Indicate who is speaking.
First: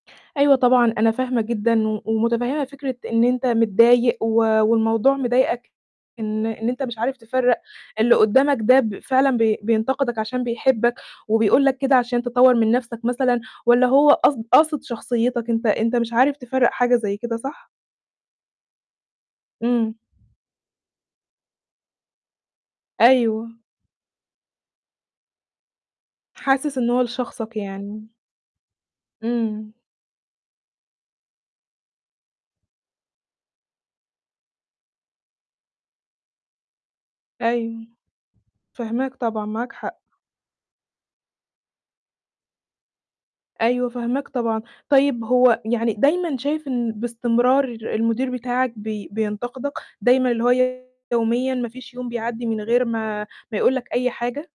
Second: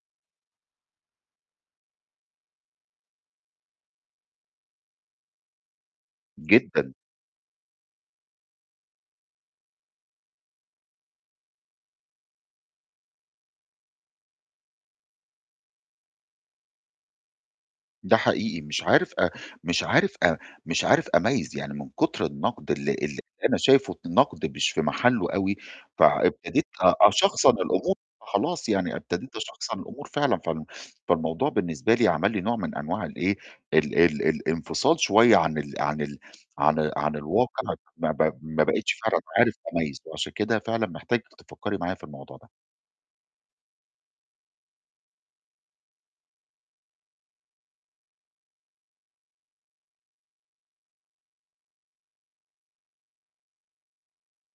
Speaker 1: أيوه طبعًا، أنا فاهمة جدًا و ومتفهمة فكرة إن أنت متضايق، و والموضوع مضايقك إن إن أنت
Speaker 2: جدًا.
Speaker 1: مش عارف تفرّق اللي قدامك ده ب فعلًا ب بينتقدك عشان بيحبك، وبيقول لك كده عشان تطوّر من نَفْسك مثلًا، والّا هو قصد قاصد شخصيتك أنت، أنت مش عارف تفرّق حاجة زي كده صح؟
Speaker 2: ده حقيقي مش عارف أ مش
Speaker 1: إمم.
Speaker 2: عارف أ مش عارف أميّز، يعني من كتر النقد ال اللي أنا
Speaker 1: أيوه.
Speaker 2: شايفه النقد مش في محلّه أوي، فإبتديت
Speaker 1: حاسس إن
Speaker 2: أ
Speaker 1: هو
Speaker 2: أشخصن
Speaker 1: لشخصك
Speaker 2: الأمور
Speaker 1: يعني.
Speaker 2: خلاص يعني، ابتديت
Speaker 1: إمم.
Speaker 2: أشخصن الأمور فعلًا فالموضوع بالنسبة لي عمل لي نوع من أنواع ال إيه ال ال الانفصال شوية عن ال عن ال عن، عن الواقع
Speaker 1: أيوه،
Speaker 2: ما ب ما بقيتش
Speaker 1: فاهماك
Speaker 2: فعلًا
Speaker 1: طبعًا،
Speaker 2: عارف
Speaker 1: معاك حق.
Speaker 2: أميّز، وعشان كده فعلًا محتاج تفكّري معايا في الموضوع ده.
Speaker 1: أيوه فاهماك طبعًا، طيب هو يعني دايمًا شايف إن باستمرار المدير بتاعك بي بينتقدك، دايمًا اللي هو يوميًا ما فيش يوم بيعدّي من غير ما ما يقُول لك أي حاجة؟